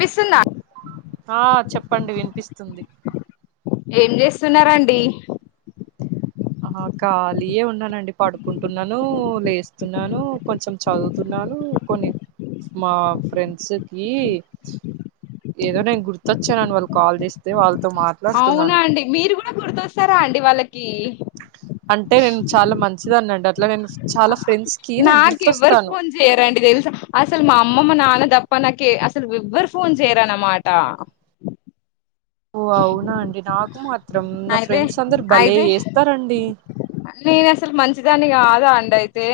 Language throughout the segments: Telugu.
వినిపిస్తుందా ఆ చెప్ప పండు వినిపిస్తుంది ఏం చేస్తున్నారండి ఆ ఖాళీయే ఉన్నానండి పడుకుంటున్నాను లేస్తున్నాను కొంచెం చదువుతున్నాను కొన్ని మా ఫ్రెండ్స్కి ఏదో నేను గుర్తొచ్చానుని వాళ్ళు కాల్ చేస్తే వాళ్ళ అవునా అండి మీరు కూడా గుర్తొస్తారా అండి వాళ్ళకి అంటే నేను చాలా మంచి మంచి దాన్ని అట్లా నేను చాలా ఫ్రెండ్స్ కి నేను నాక ఎవ్వరు గుర్తొస్తాను ఫోన్ చెయరండి తెలు అసలు మా అమ్మమ్మ నాన్న తప్ప నాక అసలు ఎవ్వరు ఫోన్ చేయరన అన్నమాట ఓ అవునా అండి నాకు మాత్రం నా అయితే ఫ్రెండ్స్ అందరు భలే అయితే చేస్తారండి దాని కాదా అండి అయితే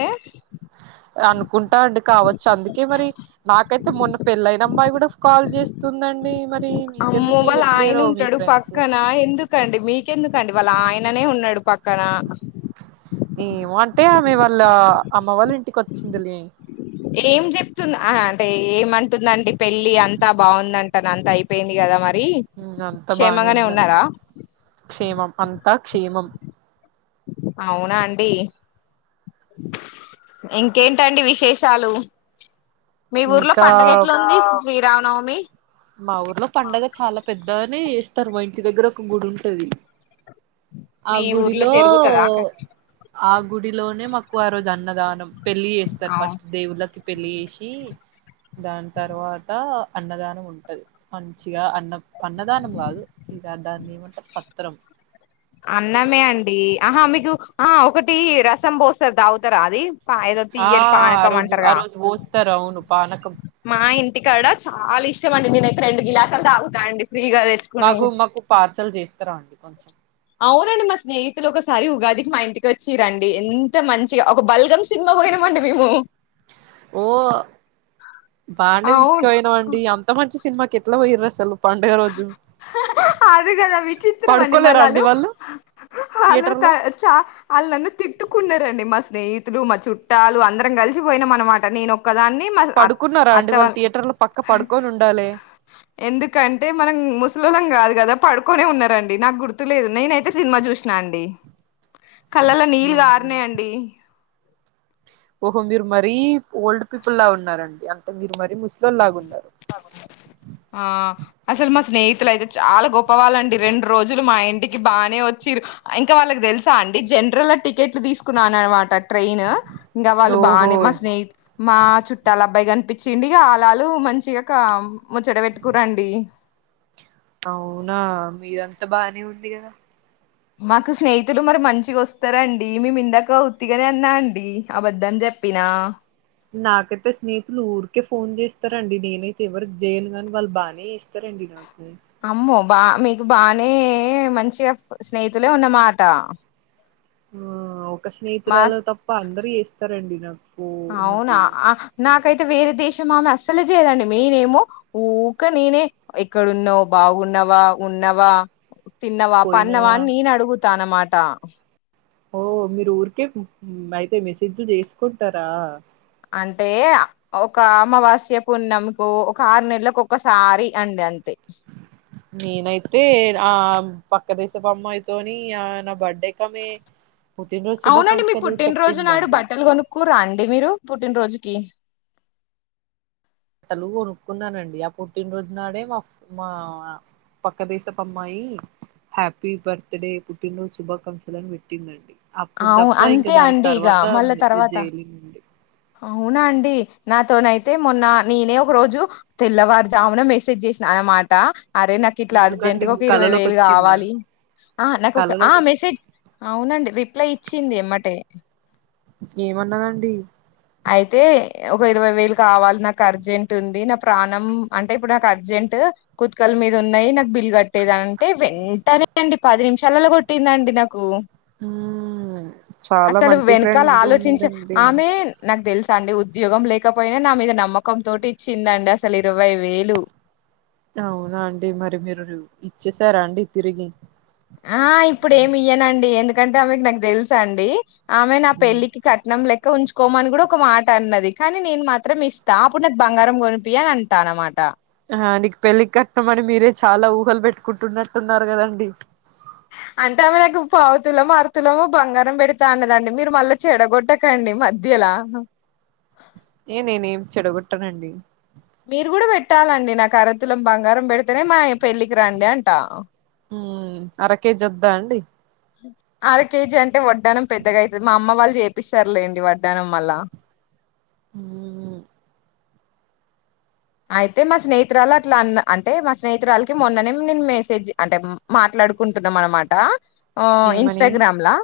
అనుకుంటాండి కావచ్చు చందుకే మరి నాకు అయితే మొన్న పెళ్ళయిన అమ్మాయి కూడా కాల్ చేస్తుందండి మరి అమ్మో మీకెందుకు వాళ్ళ ఆయన చెయ్యట్లేరో మీ ఉంటాడు ఫ్రెండ్స్ పక్కన ఎందుకండి మీకెందుకండి వాళ్ళ ఆయననే ఉన్నాడు పక్క క్కన ఏమో అంటే ఆమె వాళ్ళ అమ్మ వాళ్ళ ఇంటికి వచ్చింది లే ఏం చెప్తుంది అంటే ఏమ అంటుందండి పెళ్ళి అంతా బాగుందంటా పని అంత అయిపోయింది కదా మరి అంత బానే క్షేమంగానే ఉంది అంత ఉన్నారా క్షేమం అంత క క్షేమం అవునా అండి ఇంకేంటండి విశేషాలు మీ ఊర్లో ఇంకా పండగ ఎట్లాగ ఉంది శ్రీ రామనవమి మా ఊర్లో పండుగ చాలా పెద్ద దానే చేస్తారు మా ఇంటి దగ్గర ఒక గుడి ఉంటది ఆ మీ ఊర్లో గుడిలో జరుగుతదా ఆ గుడిలోనే మాకు ఆ రోజు అన్నదానం పెళ్ళి చేస్తారు ఫస్ట్ దేవుళ్ళకి పెళ్ళి చేసి దాని తర్వాత అన్నదానం ఉంటుంది మంచిగా అన్న అన్నదానం కాదు ఇక దాన్ని ఏమంటారు సత్రం అన్నమే అండి ఆహా మీకు ఆ ఒకటి రసం పోస్తారు తాగుతారా అది ఏదో ఆ తీయ్యటి ఆ పానకం రోజు ఆ అంటారుగా రోజు పోస్తారు ఆవును పనకం మా ఇంటికాడ చాలా ఇష్టంమండి నేను అయితే రెండు గ్లాసాలు తాగుతా అండి ఫ్రీగా తెచ్చుకుని మాకు మాకు పార్సల్ చేస్తారా అండి కొంచెం అవునండి మా స్నేహితులు ఒక ఒకసారి ఉగాదికి మా ఇంటికి వచ్చి రండి ఎంత మంచిగా ఒక బల్గమ్ సినిమా పోయినామండి మేము ఓ.. బాండ తీసుకపోయినామండి అవును అంత మంచి సినిమా ఏట్లా పోయిన్రు అసలు పండుగ రోజు అది కదా విచిత్రమండి పడుకోలేరా అండి మలాలు వాళ్ళు అలు థియేటర్ త లో చ అల్లు నన్ను తిట్టుకున్నారండి మా స్నేహితులు మా చుట్టాలు అందరం కలిసిపోయినం అన్నమాట నేను ఒక్కదాన్ని మా అత్ పడుకున్నారా అత్త అండి వాళ్ళు వాళ్ళ థియేటర్ లో పక్కా పడుకొని ఉండాలే. ఎందుకంటే మనం ముసలోళ్ళం కాదు కదా పడుకొనే ఉన్నారండి. నాకు గుర్తులేదు నేనయితే సినిమా చూసినా అండి కళ్ళల్లో నీళ్లు గారినయి అండి ఓహో మీరు మరీ ఓల్డ్ పీపుల్ లా ఉన్నారండి అంటే మీరు మరీ ముస్లిం ఆ అసలు మా స్నే [unintelligible] అయితే చాలా గొప్ ప్పవాలండి రెండు రోజులు మా ఇం ఇంటికి బానే వచ్చిరు ఇంకా వాళ్ళకి తెలుసా అండి జనరల్ లో టికెట్లు తీసుకున్నాను అన్నమాట. ట్రైన్ ఇంకా వాళ్ళు ఓహో బానే మా స్నేహితి మా చుట్టాల అబ్బాయి గాని [unintelligible] ఆలా డు మంచిగా ముచ్చట పెట్టుకురండి అవునా మీరంతా బానే ఉంది కదా మాకు స్నేహితులు మరి మంచిగా వస్తారండి మేమి ఇందాక ఉత్తిగానే అన్నా అండి అబద్దం చెప్పినా నాకైతే స్నేహితులు ఊరికే ఫోన్ చేస్తారండి నేనైతే ఎవరికి చేయన్ కాని వాళ్ళు బానే చేస్తరండి నాకు అమ్మో బా మీకు బానే మంచిగా స్నేహితులే ఉన్నమాట హ్మ్ ఒక మా స్నేహితురాలు తప్ప అందరూ చేస్ రండిరా అవునా ఆ నా అయితే వేరే దేశం ఆమె అస్సలే చేయదండి మెయిన్ ఏమో ఊక నేనే ఎక్కడున్నావ్ బాగున్నావా ఉన్నవా తిన్నవా పన్నవా పోయినావా అని నేను అడుగుతాన్నమా టా ఓ మీరు ఊరికే అయితే మెసేజ్లు చేసుకుంటారా అంటే ఒక అమావాస్య పుణ్యంకు ఒక ఆరు నెలలకు ఒకసారి అండి అంతే నేనైతే ఆ పక్క దేశపు అమ్మాయితోని ఆ నా బర్త్డే కామె అవునండి మీ పుట్టినరోజు నాడు బట్టలు కొనుక్కోరా అండి మీరు పుట్టినరోజు ఏ బట్టలు కొనుక్కున్నానండి ఆ పుట్టినరోజు నాడే మా మా పక్క దేశపు అమ్మాయి హ్యాపీ బర్త్డే పుట్టినరోజు శుభాకాంక్షలని పెట్టిందండి. అప్పుడు అవు తప్ప ఇంకా అంతే దాని అండి ఇక తర్వాత మళ్ళా మెసేజ్ తర్వాత జైలేదండి అవునా అండి నాతోనైతే మొన్న నేనే ఒక రోజు తెల్లవారుజామున మెసేజ్ చేసినా అన్నమాట. అరే నాకు ఇట్లా ఎందుకండి అర్జెంట్గా ఒక ఇరవై కళలోకి వేలు వచ్చిందా కావాలి ఆ నాకు ఒక ఆ కళలోకి మెసేజ్ అవునండి రిప్లై ఇచ్చింది ఎమ్మటే ఏమన్నాడండి అయితే ఒక ఇరవై వేలు కావాలి నాకు అర్జెంట్ ఉంది నా ప్రాణం అంటే ఇప్పుడు నాకు అర్జెంట్ కుతికల మీద ఉన్నాయి నాకు బిల్ కట్టేది అంటే వెంటనే అండి పది నిమిషాలలో కొట్టిందండి నాకు హు అసలు వెనకాల ఆలోచించే ఆమె నాకు తెలుసు అండి ఉద్యోగం లేకపోయినా నా మీద నమ్మకం తోటి ఇచ్చిందండి అసలు ఇరవై వేలు అవునా అండి మరి మీరు ఇచ్చేశార అండి తిరిగి ఆ ఇప్పుడు ఏమి ఇయ్యనండి ఎందుకంటే ఆమెకు నాకు తెలుసా అండి ఆమె నా పెళ్ళికి కట్నం లెక్క ఇ ఉంచుకోమని కూడా ఒక మాట అన్నది కానీ నేను మాత్రం ఇస్తా అప్పుడు నాకు బంగారం కొనిపి అని అంటా అనమాట ఆ నీకు పెళ్ళి కట్టం అని మీరే చాలా ఊహలు పెట్టుకుంటున్నట్టున్నారు కదండి. అంటే ఆమెకు పావుతులము అర్ధ తులం బంగారం పెడతా అన్నదండి మీరు మళ్ళా చెడగొట్టకండి మధ్యలా ఏ నేనేం చెడగొట్టనండి ట్టాలండి నాకు అరతులం బంగ బంగారం పెడుతేనే మా పెళ్లికి కి రండి అంటా హు అర కేేజీ వద్దా అండి అర కేజీ అంటే వడ్డానం పెద్దగా అయితది మా అమ్మ వాళ్ళు చేపిస్తారులేండి వడ్డానం మళ్ళ హు అయితే మా స్నేహితురాలు అట్లా అన్న అంటే మా స్నేహితురాలకి మొన్ననే నేను మెసేజ్ అంటే మాట్లాడుకుంటున్నాం అనమాట ఏమని ఇన్స్టాగ్రామ్ లా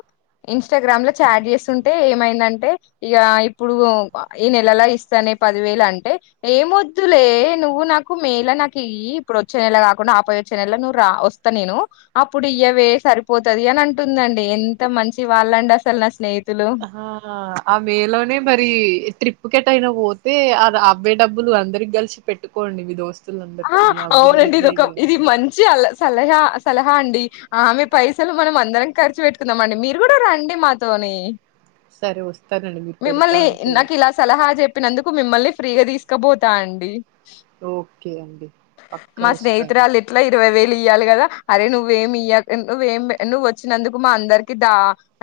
ఇన్స్టాగ్రామ్ లో చాట్ చేస్తుంటే ఏమైందంటే ఇక ఇప్పుడు ఈ నెలలా ఇస్తానే పదివేలు అంటే ఏమో వద్దులే నువ్వు నాకు మేల నాకు ఇ ఇప్పుడు వచ్చే నెల కాకుండా ఆపైయి వచ్చే నెల నువ్వు రా వస్తా నేను అప్పుడు ఇయ్యవే సరిపోతది అని అంటుందండి ఎంత మంచి వాళ్ళండి అసలు నా స్నేహి ఆ మే లోనే మరి ట్రీప్ ట్రిప్ కు ఎటైనా పోతే అ అవే డబ్బులు అందరికి కలిసి పెట్టుకోండి మీ దోస్తు ఆ అవునండి ఇదొక ఇది మంచి అలా సలహా సలహా అండి ఆమె పైసలు మనం అందరం ఖర్చు పెట్టుకున్నాం అండి మీరు కూడా రండి మాతోని సరే వస్తానండి మీ మిమ్మల్ని పేడుతాంటే నాకు ఇలా సలహా చెప్పినందుకు మిమ్మల్ని ఫ్రీగా తీసుకపోతా అండి ఓకే ఓకే అండి పక్కా మా వస్తాను స్నేహితురాలు ఇట్లా ఇరవై వేలు ఇయ్యాలి కదా అరే నువ్వేమి ఇ నువ్వేం నువ్ వచ్చినందుకు మా అందరికి ద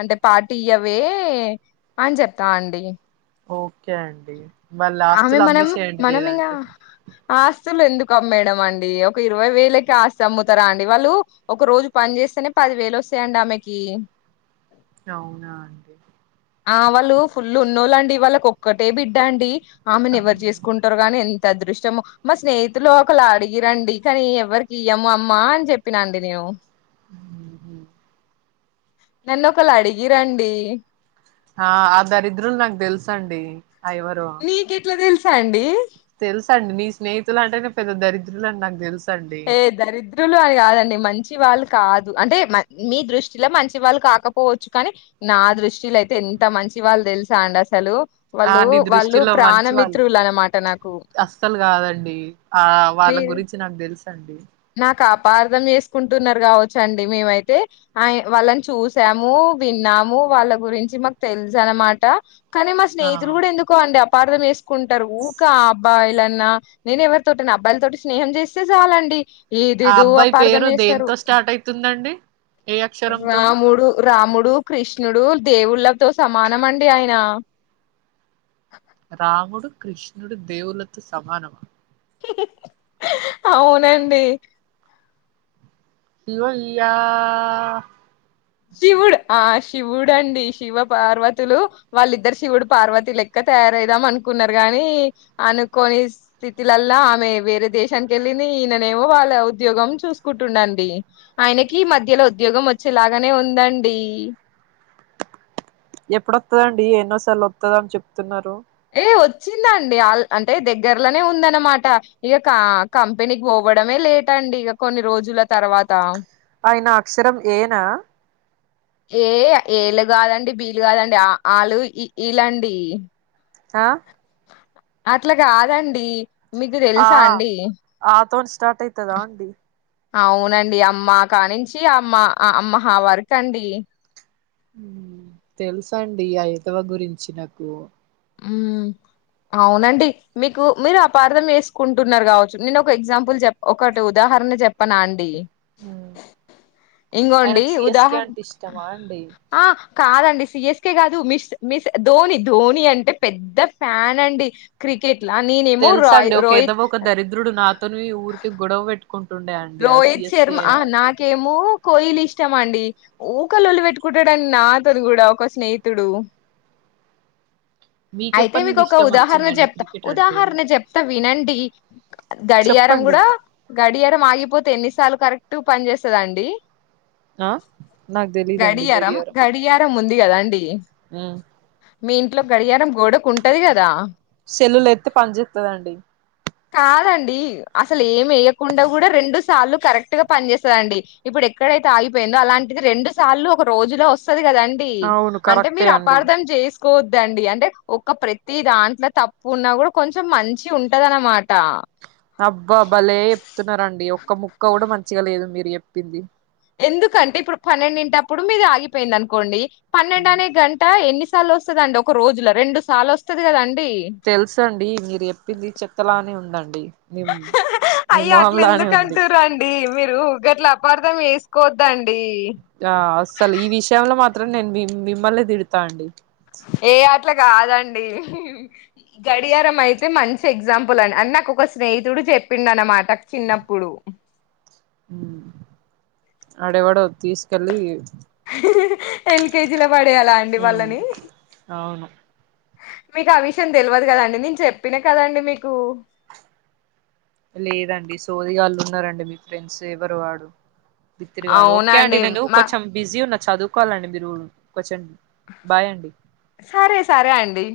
అంటే పార్టీ ఇయ్యవే అని చెప్తా అండి ఓకే అండి మల్ల ఆమె ఆస్తులు అమ్మే మనం చెయండి మనం ఇంగా లేదంటే ఆస్తులు ఎందుకు అమ్మేయడం అండి ఒక ఇరవై వేలకి అస్తి అమ్ముతారా అండి వాళ్ళు ఒక రోజు పని చేస్తేనే పది వేలు వస్తాయండి ఆమెకి అవునా అండి ఆ వాళ్ళు ఫుల్లు ఉన్నోళ్ళండి వాళ్ళకి ఒక్కటే బిడ్డా అండి ఆమెను ఎవరు అవును. చేసుకుంటారు గానీ ఇంత అదృష్టమో మా స్నేహితులు ఒకళ అడిగిరండి కానీ ఎవ్వరికి ఇయ్యము అమ్మా అని చెప్పినండి నేను మ్మ్. నన్ను ఒకళు అడిగి రండి ఆ ఆ దరిద్రులు నాకు తెలుసండి ఆ నీ కెట్లా తెలుసు సండి తెలుస అండి నీ స్నేహితులు అంటే నే పెద్ద దరిద్రులు అని నాకు తెలుసు ఏ దరిద్రులు అని కాదండి మంచి వాళ్ళు కాదు అంటే మీ దృష్టిలో మంచి వాళ్ళు కాకపోవచ్చు కానీ నా దృష్టిలో అయితే ఎంత మంచి వాళ్ళు తెలుసా అండి అసలు ఆ వాళ్ళు నీ వాళ్ళు దృష్టిలో మంచి వాళ్ళు ప్రాణమిత్రులు అనమాట నాకు అ [unintelligible] ఆ వాళ్ళ గురించి నాకు తెలుసు సండే క అపార్థం చేసుకుంటున్నారు కావచ్చు అండి మేమైతే ఆ వాళ్ళని చూసాము, విన్నాము వాళ్ళ గురించి మాకు తెలుసు అన్నమాట. కానీ మా ఆ స్నేహితులు కూడా ఎందుకో అండి అ అపార్దం చేస్ కుంటరు ఊకా అబ్బాయిలన్నా నేను ఎవరితోటన అబ్బాయిల తోటి స్నేహం చేస్తే చాలండి ఆ ఏదేదొ అబ్బాయి అపార్ధం పేరు చేస్తారు దేంతో స్టార్ట్ అయితుందండి ఏ అక్షరంతోని రాముడు రాముడు డు కృష్ణుడు దేవుళ్ళతో సమానం అండి ఆయన రాముడు కృష్ణుడు దేవులతో సమానమా హ్ హ్ అవునండి శివయ్యా శివుడు ఆ శివుడండి. శివ పార్వతులు వాళ్ళిద్దరు శివుడు పార్వతి లెక్క తయారైదాం అనుకున్నారు. గాని అనుకోని స్థితిలల్లో ఆమె వేరే దేశానికి వెళ్ళింది. ఈయననేమో వాళ్ళ ఉద్యోగం చూసుకుంటుండండి. ఆయనకి మధ్యలో ఉద్యోగం వచ్చేలాగా తనే ఉందండి ఎప్పుడొత్తదండి ఎన్నో సార్లు వత్తదని చెప్తున్నారు అ వచ్చిందండి అంటే దగ్గర్లోనే ఉందనమాట ఇక క కంపెనీకి పోవడమే లేటండి ఇక కొన్ని రోజుల తర్వాత ఆయన అక్షరం ఏ నా ఏ ఏలు కాదండి బీలు కాదండి ఆ వాళ్లు ఇ ఈ లండి ఆ అట్లా కాదండి మీకు ఆ తెలుసా అండి ఆ తోని స్టార్ట్ అయితదా అండి అవునండి అమ్మ కానించి అమ్మ అం అహ వరకండి తెలుసండి ఆ వెదవ గురించి నాకు ఉ అవునండి మీకు మీరు అపార్థం చేసుకుంటున్నారు కావచ్చు నేను ఒక ఎగ్జాంపుల్ చెప్ప ఒకటి ఉదాహరణ చెప్పనా అండి ఇంగోండి ఆయనకు సిఎస్కే ఉదాహరణ అంటే ఇష్టమా అండి ఆ కాదండి సి యెస్ కె కాదు మిస్ మిస్ ధోని ధోని అంటే అంటే పెద్ద ఫ్యాన్ అండి క్రికెట్ లా నేనేమో తెలుస రాయ్ అండి ఒకేదో రోహిత్ ఒక దరిద్రుడు నాతోని ఈ ఊరికి గొడవ పెట్టు రోహిత్ శర్మ నాకేమో కోహ్లీ ఇష్టమ అండి ఊకలళ్ళు పెట్టుకుంటాడని నాతోని కూడా ఒక స్నేహితుడు అయితే మీకెప్పటి మీకు నుండి ఒక ఇష్టం ఉదాహరణ వచ్చిందండి చెప్తా క్రికెట్ అంటే ఉదాహరణ చెప్తా వినండి గడియారం చెప్పండి కూడా గ మా చెప్పింది క పోతే ఎన్నిసార్లు కరెక్ట్ పని చేస్తదండి ఆ నాకు తెలీదండి గడియారం గడియారం ఉంది కదా అండి మీ ఇంట్లో గడియారం గోడకు ఉంటది కదా సెల్లలు ఎత్తే పనిచేస్తదండి కాదండి అసలు ఏమి వేయకుండా కూడా రెండు సార్లు కరెక్ట్ గా పని చేస్తాండి ఇప్పుడు ఎక్కడైతే ఆగిపోయిందో అలాంటిది రెండు సార్లు ఒక రోజులో వస్తుది కదండి అవును అంటే కరెక్టే మీరు అండి అపార్ధం చేసు తీసుకోద్దండి అంటే ఒక ప్రతి దాంట్లో తప్పు ఉన్నా కూడా కొంచెం మంచి ఉంటదనమాట అబ్బా అబలే చెప్తున్నారండి ఒక ముక్క కూడా మంచిగా లేదు మీరు చెప్పింది ఎందుకంటే ఇప్పుడు పన్నెండింటప్పుడు మీరు ఆగిపోయింది అనుకోండి పన్నెండనే గంట ఎన్ని సార్లు వస్తుంద అండి ఒక రోజులో రెండు సార్లు వస్తుది కదండి తెలుస అండి మీరు చెప్పింది చెత్తలానే ఉంది అండి అయ్య అట్ల ఉంది ఎందుకుకంట రండి మీరుగట్లా పపార్థం వేసుకోవద్దండి ఆ అస్సలు ఈ విషయంలో మాత్రం మా నేను మిమ్మల్లే తిడతా అండి ఏ అది అట్లా కాదండి గడియారం అయితే మంచి ఎగ్జాంపుల్ అండి అని నాకు ఒక స్నేహితుడు చెప్పిడు అనమాట చిన్నప్పుడు ఆడేవోడు తీసుకెళ్ళలి ఎల్కజీ పడేయాలా అండి ఉమ్ వాళ్ళని అవును మీకు ఆ విషయం తెలియదు కదండి నేను చెప్పినా కదండి మీకు లేదండి సోదిగాళ్ళున్నారండి మీ ఫ్రెండ్స్ ఎవరు వాడు బిత్రిగాడు ఓకే అండి అవునండి నేను మా కొంచెం బిజీ ఉన్నా చదువు కోవాలండి మీరుగులు సారే సారే ఆండి